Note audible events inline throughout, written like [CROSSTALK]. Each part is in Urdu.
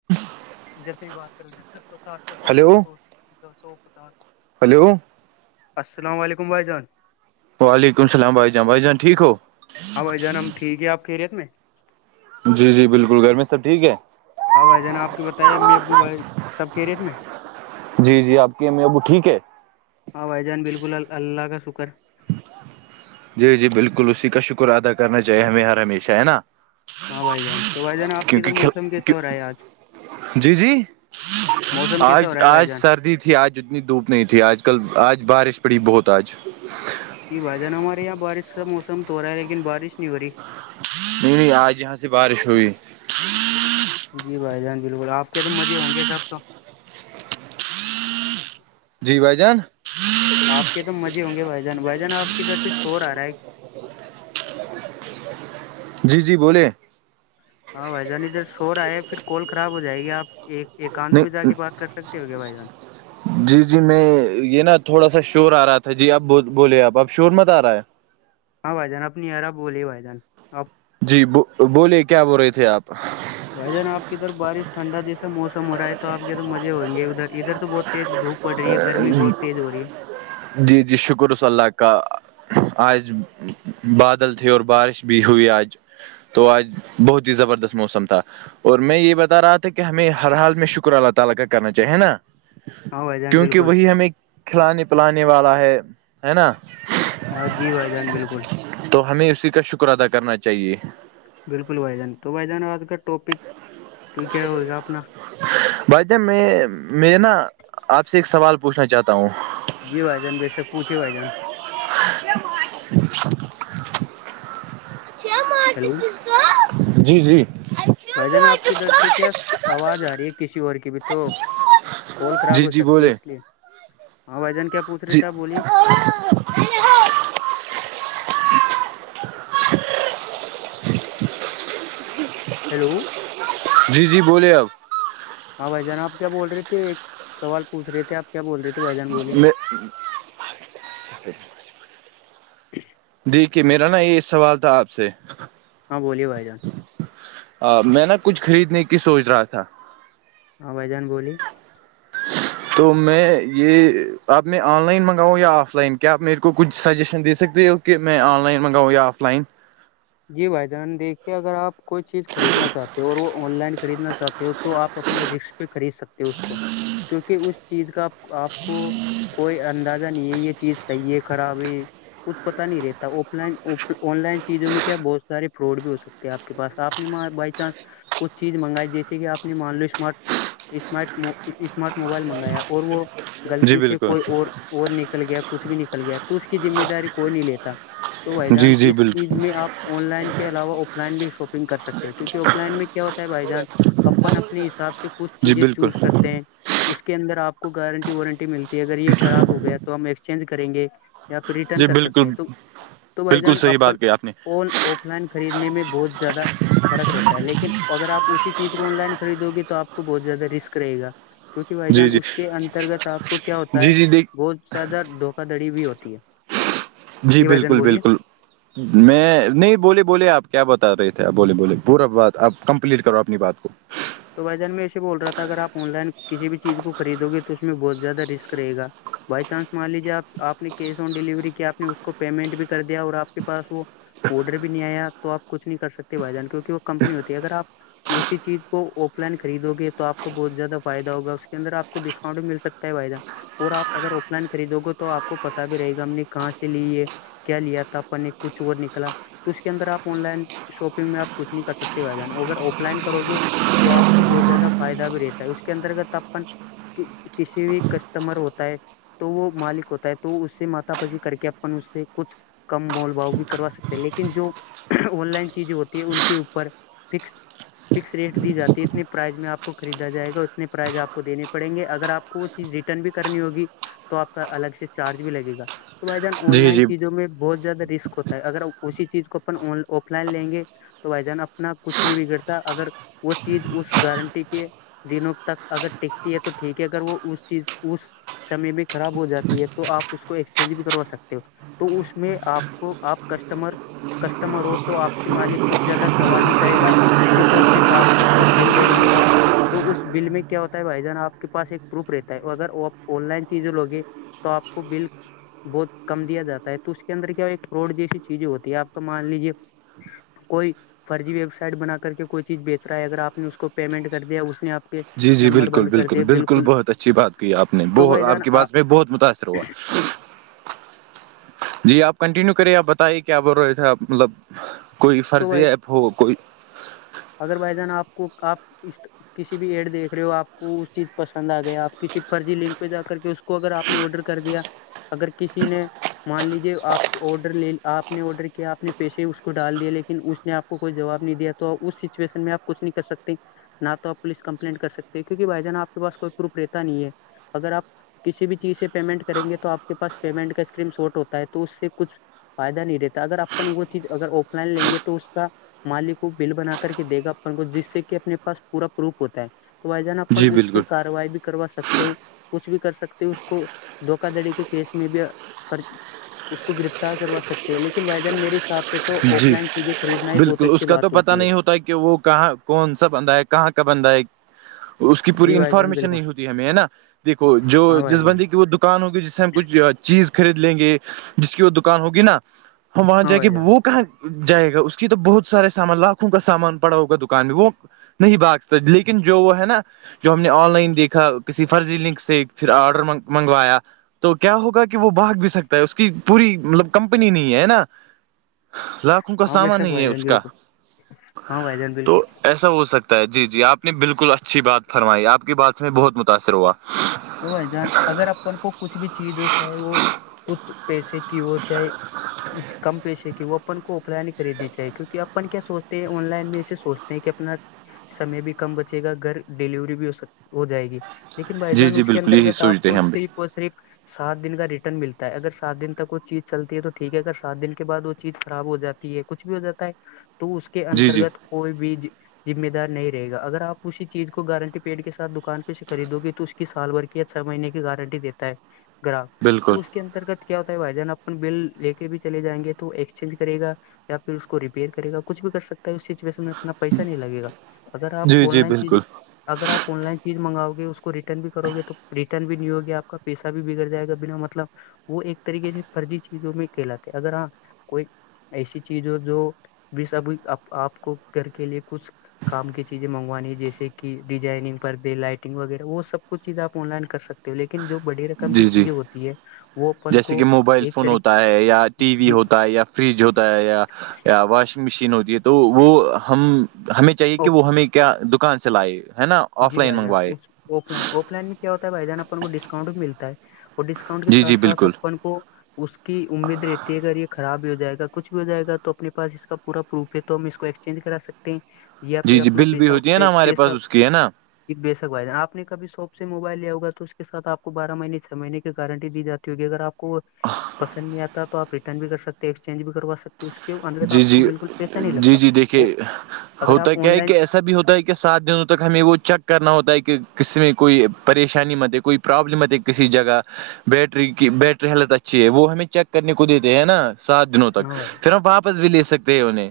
[UNINTELLIGIBLE] جت بھی بات کرو ج جو سات سو پانچ ہلو سو سو سو تین سو سو پچاس ہلو السلام علیکم بھائی جان وعلیکم السلام بائی ج بھائی جانٹھیک ہو ابھائی جان ہم ٹھیک ہے آپ کییرییت میں جی جی بالکل گرھر میں سب ٹھیک ہے ہاں بھائی جانا آپ کے بتائیے اب ابو بھائی سب کے ریٹ میں جی جی آپ کی ا اب ٹھیک ہے ہاں بھائی جان بالکل اللہ کا شکر جی جی بالکل اسی کا شکر ادا کرنا چاہیے ہمیں ہر ہمیشہ ہے نا ہاں بھائی جان تو بھائی جان آپ کدھر کیونکہ موسم کل کیسا ہو رہا ہے آج جی جی موسم کیسا ہو آج رہا ہے بھائی آج جان سردی تھی آج جتنی دھوپ نہیں تھی آج کل آج بارش پڑی بہت آج جی بھائی جان ہمارے یہاں بارش کا موسم تو ہو رہا ہے لیکن بارش نہیں ہو رہی نہیں نہیں آج یہاں سے بارش ہوئی جی بھائی جان بالکل آپ کے تو مزے ہوں گے سب تو جی بھائی جان آپ کے تو مزے ہوں گے بھائی جان بھائی جان آپ کی ادھر سے شور آ رہا ہے [UNINTELLIGIBLE] جی جی بوولے ہاں بھائی جان ادھر شور آئے پھر کال خراب ہو جائے گی آپ ایک ایککانت بھی جا نہیں کی بات کر سکتے ہوگے بھائی جان جی جی میں یہ نا تھوڑا سا شور آ رہا تھا جی اب بولے آپ اب شور مت آ رہا ہے ہاں بھائی جان اپنی ارب بولی بھائی جان اب جی بولیے کیا بول رہے تھے آپ بھائی جان آپ کی ادھر بارش ٹھنڈا جسا موسم ہو رہا ہے توپ کے اد مزے ہووں گے ادھر ادھر تو بہت تیز دھوپ پڑی ہے گرمی بہت تیز ہو رہی ہے جی جی شکر ص اللہ کا آج بادل تھے اور بارش بھی ہوئی آج تو آج بہت ہی زبردست موسم تھا [UNINTELLIGIBLE] ہاں بھائی جان کیونکہ بالکل وہی ہمیں کھلانے پلانے والا ہے ہے نا ہاں جی بھائی جان بالکل تو ہمیں اسی کا شکر ادا کرنا چاہیے بالکل بھائی جان تو بھائی جان آج کا ٹاپک تو کیا ہوگا اپنا بھائی جہ میں میں نا آپ سے ایک سوال پوچھنا چاہتا ہوں جیوھائی جان بیسک پوچے بھائی جان چہ مارچ ہیلو جی جی بھائی جان آپ کی در سے کیا آواز آ رہی ہے کسی اور کی بھی تو کول خراب جی ہو جی سکتی ہے بولے اس لیے ہاں بھ جان کیا پوچھ رہے جی تھے آپ بولیے [UNINTELLIGIBLE] ہیلو جی جی بولے اب ہاں بھائی جان آپ کیا بول رہے تھے ایک سوال پوچ رہے تھے آپ کیا بول رہے تھے بھائی جان بولیے میں جی دیکیک میرا نا یہ سوال تھا آپ سے ہاں بولیے بھائی جان میں نا کچھ خریدنے کی سوچ رہا تھا ہاں بیدان بولیے تو میں یہ اب میں آن لائن منگاؤں یا آف لائن کیا آپ میرے کو کچھ سجیشن دے سکتے ہو کہ میں آن لائن منگاؤں یا آف لائن جی بھائی جان دیکھیے اگر آپ کوئی چیز خریدنا چاہتے ہو اور وہ آن لائن خریدنا چاہتے ہو تو آپ اپنے ر پہ خرید سکتے ہو اس کو کیونکہ اس چیز کا آپ کو کوئی اندازہ نہیں ہے یہ چیز صحیح ہے خراب ہے کچھ پتا نہیں رہتا آف لائن آن لائن چیزوں میں کیا بہت سارے فراڈ بھی ہو سکتے ہیں آپ کے پاس آپ نے بائی چانس کچھ چیز منگائی جیسے کہپ نے مان لو اسمارٹ اسمارٹ اسمارٹ موبائل منگایا اور وہ جی غلطی سے بالکل کوئی اور اور نکل گیا کچھ بھی نکل گیا تو اس کی ذمہ داری کوئی نہیں لیتا تو بھائی جان جی جی اس چیز بالکل میں آپ آن لائن کے علاوہ آف لائن بھی شاپنگ کر سکتے ہو کیکہ آف لائن میں کیا ہوتا ہے بائی جان اپن اپنے حساب سے کچھ جی چیزیں بالکل چوز کرتے ہیں اس کے اندر آپ کو گارنٹی وارنٹی ملتی ہے اگر یہ خراب ہو گیا تو ہم ایکسچینج کریں گے یا پھر ریٹرن جی کر سکتے ہیں بالکل تو تو بھائی بالکل جان صحیح اپن بات کہی آپ نے ف آف لائن خریدنے میں بہت زیادہ فرق رہتا ہے لیکن اگر آپ اسی چیز کو آن لائن خریدو گ تو آپ کو بہت زیادہ رسک رہےا کیونکہ بھائی جی جان جی اس کے انترگت آپ کو کیا ہوتا ہے جی جی دیک بہت زیادہ دھوکا دھڑی بھی ہوتی ہے جی بھائی جان بالکل بولیے بالکل میں نہیں بولے بولے آپ کیا بتا رہے تھے آ بولے بولے پورا بات آپ کمپلیٹ کرو اپنی بات کو تو بھائی جان میں اسے بول رہا تھا اگر آن لائن کسی بھی چیز کو خرید گے تو اس میں بہت زیادہ رسک رہےا بائی چانس مان لیجے آپ آپ نے کیش آن ڈیلیوری کیا آپ نے اس کو پیمنٹ بھی کر دیا اور آپ کے پاس وہ آڈر بھی نہیں آیا تو آپ کچھ نہیں کر سکتے بھائی جان کیونکہ وہ کمپنی ہوتی ہے اگر آپ اسی چیز وہ آف لائن خریدو گے تو آ کو بہت زیادہ فائدہ ہوگا اس کے اندر آ کو ڈسکاؤنٹ بھی مل سکتا ہے فائدہ اور آپ اگر آف لائن خریدو گے تو آپ کو پت بھی رہے گا ہم نے کہاں سے لی ہے کیا لیا تھا اپ نے کچھ اور نکلا تو اس کے اندر آپ آن لائن شاپنگ میں آپ کچھ نہیں کر سکتے بھائی جانو اگر آف لائن کرو گے تو آپ کو بہت زیادہ فائد بھی رہتا ہے اس کے انترگت اپن کسی بھی کسٹمر ہوتا ہے تو وہ مالک ہوتا ہے تو اس سے مات بجی کر کے اپن اس سے کچھ کم مول بھاؤ بھی کروا سکتے ہیں لیکن جو آن لائن چیزیں ہوتی ہیں ان کے اوپر فکس فکس ریٹ دی جاتی ہے اتنے پرائز میں آپ کو خریدا جائے گا اتنے پرائز آپ کو دینے پڑیں گے اگر آپ کو وہ چیز ریٹ رن بھی کرنی ہوگی تو آپ کا الگ سے چارج بھی لگے گا تو بھائی جان آن جی لائن جی چیزوں میں بہت زیادہ رسک ہوتا ہے اگر اسی چیز کو اپ آف لائن لیں گے تو بھائی جان اپنا کچھ نہیں بگڑتا اگر وہ چیز اس گارنٹی کے دنوں تک اگر ٹکتی ہے تو ٹھیک ہے اگر وہ اس چیز اس سمے بھی خراب ہو جاتی ہے تو آپ اس کو ایکسچینج بھی کروا سکتے ہو تو اس میں آپ کو آپ کسٹمر کسٹمر ہو تو آپ سے مالک کچھ زیادہ سوال نہیں کرے گا صرف ہو صرف آپ اس کا بل دینا ہوگا تو اس بل میں کیا ہوتا ہے بھائی جان آپ کے پاس ایک پروف رہتا ہے اگر وہ آپ آن لائن چیزیں لوگے تو آپ کو بل بہت کم دیا جاتا ہے تو اس کے اندر کیا ہو فوڈ جیسی چیزیں ہوتی ہے آپ کا مان لیجیے کوئی فرضی ویب سائٹ بنا کر کے کوئی چیز بیچ رہا ہے اگر آپ نے اس کو پیمنٹ کر دیا اس نے آپ کے جی جی نمبر بالکل بند کر بالکل دیا بالکل بہت اچھی بات کی آپ نے ب تو بھائی جان آپ کی بات پہ بہت متاثر ہوا [UNINTELLIGIBLE] جی آپ کنٹینیو کریے آپ بتائیے کیا بول رہے تھ مطلب کوئی تو بھائی فرضی ایپ ہو کوئی اگر بھائی جان آپ کو آپٹ کسی بھی ایڈ دیکھ رہے ہو آپ کو اس چیز پسند آ گیا آپ کسی فرضی لنک پہ جا کر کے کو اگر آپ نے آڈر کر دیا اگر کسی نے مان لیجیے آپ کو آڈر لے آپ نے آڈر کیا آپ نے پیسے اس کو ڈال دیا لیکن اس نے آپ کو کوئی جواب نہیں دیا تو اس سچویشن میں آپ کچھ نہیں کر سکتے نہ تو آپ پولیس کمپلینٹ کر سکتے کیونک بھائی جان آ کے پاس کوئی پروپ رہتا نہیں ہے اگر آپ کسی بھی چیز سے پیمنٹ کریں گے تو آپ کے پاس پیمنٹ کا اسکریم شارٹ ہوتا ہے تو اس سے کچھ فائدہ نہیں رہتا اگر اپن وہ چیز اگر آف لائن لیں گے تو اس کا مالک کو بل بنا کر کے دے گا اپن کو جس سے کہ اپنے پاس پورا پروف ہوتا ہے توائی جان اپن جی اس پہ بالکل کاروائی بھی کروا سکتے ہیں کچھ بھی کر سکتے اس کو دھوکا دھڑی کے کیس میں بھی فر اس کو گرفتار کروا سکتے ہیں لیکن وائیدان میرے حساب سے تو آف جی لائن چیزیں خریدنا ہی بہت بالکل اچھی اس کا بات ہے تو پتہ ہوتی نہیں ہوتا کہ وہ کہاں کون سا بندہ ہے کہاں کا بندہ ہے اس کی پوری جی بھائی جان انفارمیشن بالکل نہیں ہوتی ہمیں ہے نا دیکھو جو ہاں بھائی جس جان بندی کی وہ دکھ دکان ہوگی جس سے ہم کچھ چیز خرید لیں گے جس کی وہ دکان ہوگی نا ہم وہاں ہاں جا کے بھائی جان بو کہاں جائے گا اس کی تو بہت سارے سامان لاکھوں کا سامان پڑاؤ کا دکان ہے وہ نہیں باگ س لیکن جو وہ ہے نا جو ہم نے آن لائن دیکھا کسی فرضی لنک سے پھر آرڈر منگوایا تو کیا ہوگا کہ وہ بھاگ بھی سکتا ہے اس کی پوری مطلب کمپنی نہیں ہے نا لاکھوں کا ہاں بے سامان شک نہیں بھائی ہے جان اس کا بالکل ہاں بھائی جان بالکل تو ایسا ہو سکتا جی جی آپ نے بالکل اچھی بات فرمائی آپ کی بات سے بہت متاثر ہوا تو جان اگر اپن کو کچھ بھی چیز ہو چاہے وہ کچھ پیسے کہ وہ چاہے کم پیشے کی وہ اپن کو آف لائن ہی خریدنی چاہیے کیونک اپن کیا سوچتے ہیں آن لائن میں ایے سوچتے ہیں کہ اپنا سمے بھی کم بچے گا گھر ڈیلیوری بھی ہو سک ہو جائے گی لیکن بھائی جی جان جی اس کے بالکل یہی انترگت آپ سوچتے کو ہیں ہم بھی صرف اور صرف سات دن کا ریٹرن ملتا ہے اگر سات دن تک وہ چیز چلتی ہے تو ٹھیک ہے اگر سات دن کے بعد وہ چیز خراب ہو جاتا ہے کچھ بھی ہو جاتا ہے تو اس کے جی جی انترگت کوئی بھی ذمہ دار نہیں رہےا اگر آپ اسی چیز کو گارنٹی پیڈ کے سات دکان پہ سے خریدو گے تو اس کی سال بھر کی یا چھ مہینے کی گارنٹی دیتا ہے گراہک بالکل تو اس کے انترگت کیا ہوتا ہے بھائی جان اپن بل لے کے بھی چل جائیںے تو ایکسچینج کرے گا یا پھر اس کو ریپیئر کرے گ کچھ بھی کر سکتا ہے اس سچویشن میں اپنا پیسہ نہیں لگےا اگر آپ جی آن جی لائن چیزیں بالکل اگر آپ آن لائن چیز منگاؤ گے اس کو ریٹرن بھی کرو گے تو ریٹرن بھی نہیں ہوگیا آپ کا پیسہ بھی بگڑ جائے گا بنا مطلب وہ ایک طریقے سے فرضی چیزوں میں کہلاتے اگر ہاں کوئی ایسی چیز ہو جو بھی سب آپ کو گھر کے لیے کچھ کام کی چیزیں مگوانی ہے جیسے کہ ڈیزائنگ پر دے لائٹنگ وغیرہ وہ سب کچھ چیزیں آن لائن کرکتے ہو لن جو بڑی ر جی جی جیسے کہ موبائل ایک فون طریق ہوتا ہے یا ٹی وی جی ہوتا ہے یا فریج ہوتا ہے یا یا واشنگ مشین ہوتی ہے تو وہ ہم ہمیں چاہیے کہ وہ ہمیں کیا دکان چلائی ہے نا آف جی لائن بھائی جان منگوائے آف لائن آف لائن میں کیا ہوتا ہے بھائی جان اپن کو ڈسکاؤنٹ بھی ملتا ہے اور ڈسکاؤنٹ کے جی جی ساتھ ساتھ بالکل اپن کو اس کی امید رہتی ہے اگر یہ خراب بھی ہو جائے گا کچھ بھی ہو جائے گا تو اپنے پاس اس کا پورا پروف ہے تو ہم اس کو ایک چینج کرا سکتے ہیں یا پھر اپنا پیہ پیسہ کیا نا بے شک بھد آپ نے کب شاپ سے موبائل لیا ہوگا تو اس کے سھ آپ کو بارہ مہی چھ مہینے کی گارنٹی دی جاتی ہوگی اگر آپ کو پسند نہیں آتا تو آپ ریٹرن بھی کر سکتے ہیں ایکسچینج بھی کروا سکتے اس کے اندر تو جی آپ کو جی بالکل پیسہ نہیں جی لگتا جی وہ دیکھیے اگر ہوتا آپ کیا آن ہے کہ لائن ایسا بھی ہوتا ہے کہ کے ساتھ دنوں تک ہمیں وہ چیک کرنا ہوتا ہے کہ کسسی میں کوئی پریشانی مت ہے کوئی پرابلم آتی کسی جگہ بیٹری کی بیٹری ہیلت اچھی ہے وہ ہمیں چیک کرنے کو دیتے ہے نا سات دنوں تک ہاں بھائی پھر ہم واپس بھی لے سکتے ہیں انہیں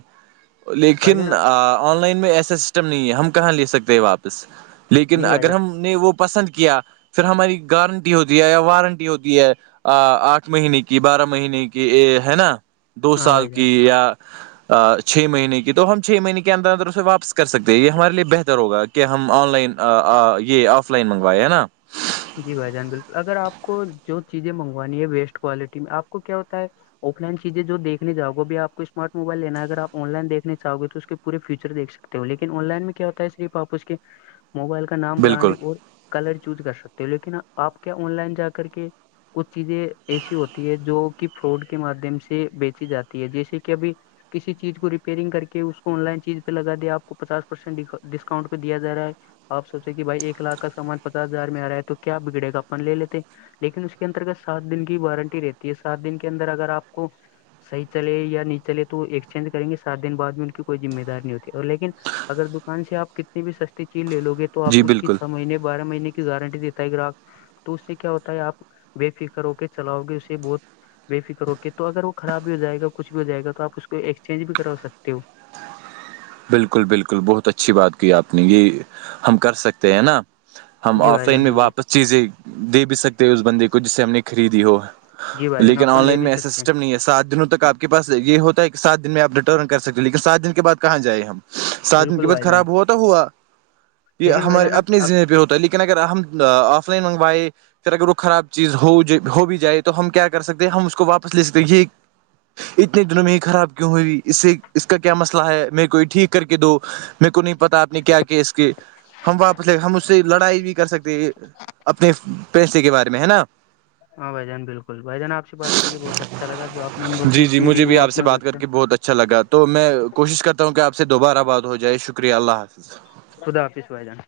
بھائی جان لیکن آپ- آن لائن میں ایسا سسٹم نہیں ہے ہم کہاں لے سکتے ہیں واپس لیکن نہیں بھائی اگر جان ہم نے وہ پسند کیا پھر ہماری گارنٹی ہوتی ہے یا وارنٹی ہوتی ہے آ آٹھ مہینے کی بارہ مہینے کی ہے نا دو ہاں سال بھائی کی جان یا چھ مہینے کی تو ہم چھ مہینے کے اندر اندر اسے واپس کر سکتے ہیں یہ ہمارے لیے بہتر ہوگا کہ ہم آن لائن یہ آف لائن منگوائے ہے نا جی بھائی جان بالکل اگر آپ کو جو چیزیں منگوانی ہے ویسٹ کوالٹی میں آپ کو کیا ہوتا ہے آف لائنیزیں جو دیکنے جا گے اب آ کو اسمارٹ موبائل لینا اگر آن لائنیکھنے چاہ گے تو اس پور فیچر دیک سکتے ہو لیکن آن لائن میں کیا ہوتا ہے صرف آپ اس کے موبائل کا نام برانڈ بالکل اور کلر چوز کر سکتے ہو لیکن آپ کیا آن لائن جا کر کے کچھ چیزیں ایسی ہوتی ہے جو کہ فراڈ کے مادھیم سے بیچی جاتی ہے جیسے کہ ابھی کسی چیز کو ریپیئرنگ کر کے اس کو آن لائن چیز پہ لگا دیا آپ کو پچاس پرسینٹ ڈسکاؤنٹ پہیا جا رہا ہے آپ سوچے کہ بھائی ایک لاکھ کا سامان پچاس ہزار میں آ رہا ہے تو کیا بگڑے گا اپن لے لیتے لیکن اس کے انترگت سات دن کی وارنٹی رہتی ہے سات دن کے اندر اگر آپ کو صحی چلے یا نہیں چلے تو ایکسچینج کریں گے سات دن بع بھی ان کی کوئی ذمہ دار نہیں ہوتی اور لیکن اگر دکان سے آپ کتنی بھی سستی چیز لے لوے تو آپ جی اس کی بالکل چھ مہینے بارہ مہینے کی گارنٹی دیتے گراہک تو اس سے کیا ہوتا ہے آپ بے فکر ہو کے چلاؤ گے اسے بہت بے فکر اوک تو اگر وہ خراب بھی ہو جائے گا کچھ بھی ہو جائے گا آپ اس کو ایکسچینج بھی کروا سکتے ہو بالکل بالکل بہت اچھی بات کی آپ نے یہ ہم کر سکتے ہیں نا ہم جی آف بھائی لائن جان میں بالکل واپس چیزیں دے بھی سکتے اس بندے کو جس سے ہم نے خریدی ہو جی بھائی جان لیکن اپن آن لے لائن بھی میں ایسا سکتے ہیں سسٹم نہیں ہے سات دنوں تک آپ کے پس یہ ہوتا ہے کہ سات دن میں آپ ریٹرن کر سکتے ہو لیکن سات دن کے بعد کہاں جائیں ہم سھن ق بالکل بت بھائی جان خراب ہوا تو ہوا یہ لیکن بھائی ہمارے جان اپنے ہنے پہ ہوتا لیکن لیکن اگر ہم آف لائن منگوائے پھر اگر وہ خراب چیز ہو بھی جائے تو ہم کیا کر سکتے ہیں ہم اس کو واپس لے سکتے یہ اتنے دنوں میں یہ خراب کیوں ہوئیئی اس سے اس کا کیا مسئلہ ہے میںیرے کوئی ٹھیک کر کے دو میںیر کوئی نہیں پتا آپ نے کیا کیا اس کے ہم واپس لے ہم اس سے لڑائی بھی کر سکتے اپنے پیسے کے بارے میں ہے نا ہاں بھائی جان بالکل بھائی جان آ سے بات کر کے بہت اچھا لگا جو آپ نے جی جی انفارمیشن دی مجھے بھی آپ وہپ سے بات کر بچہ کے بہت اچھا لگا تو میں کوشش کرتا ہوں کہ آپ سے دوبارہ آباد ہو جائے شکریہ اللہ حافظ خدا آپس میں آئے جانا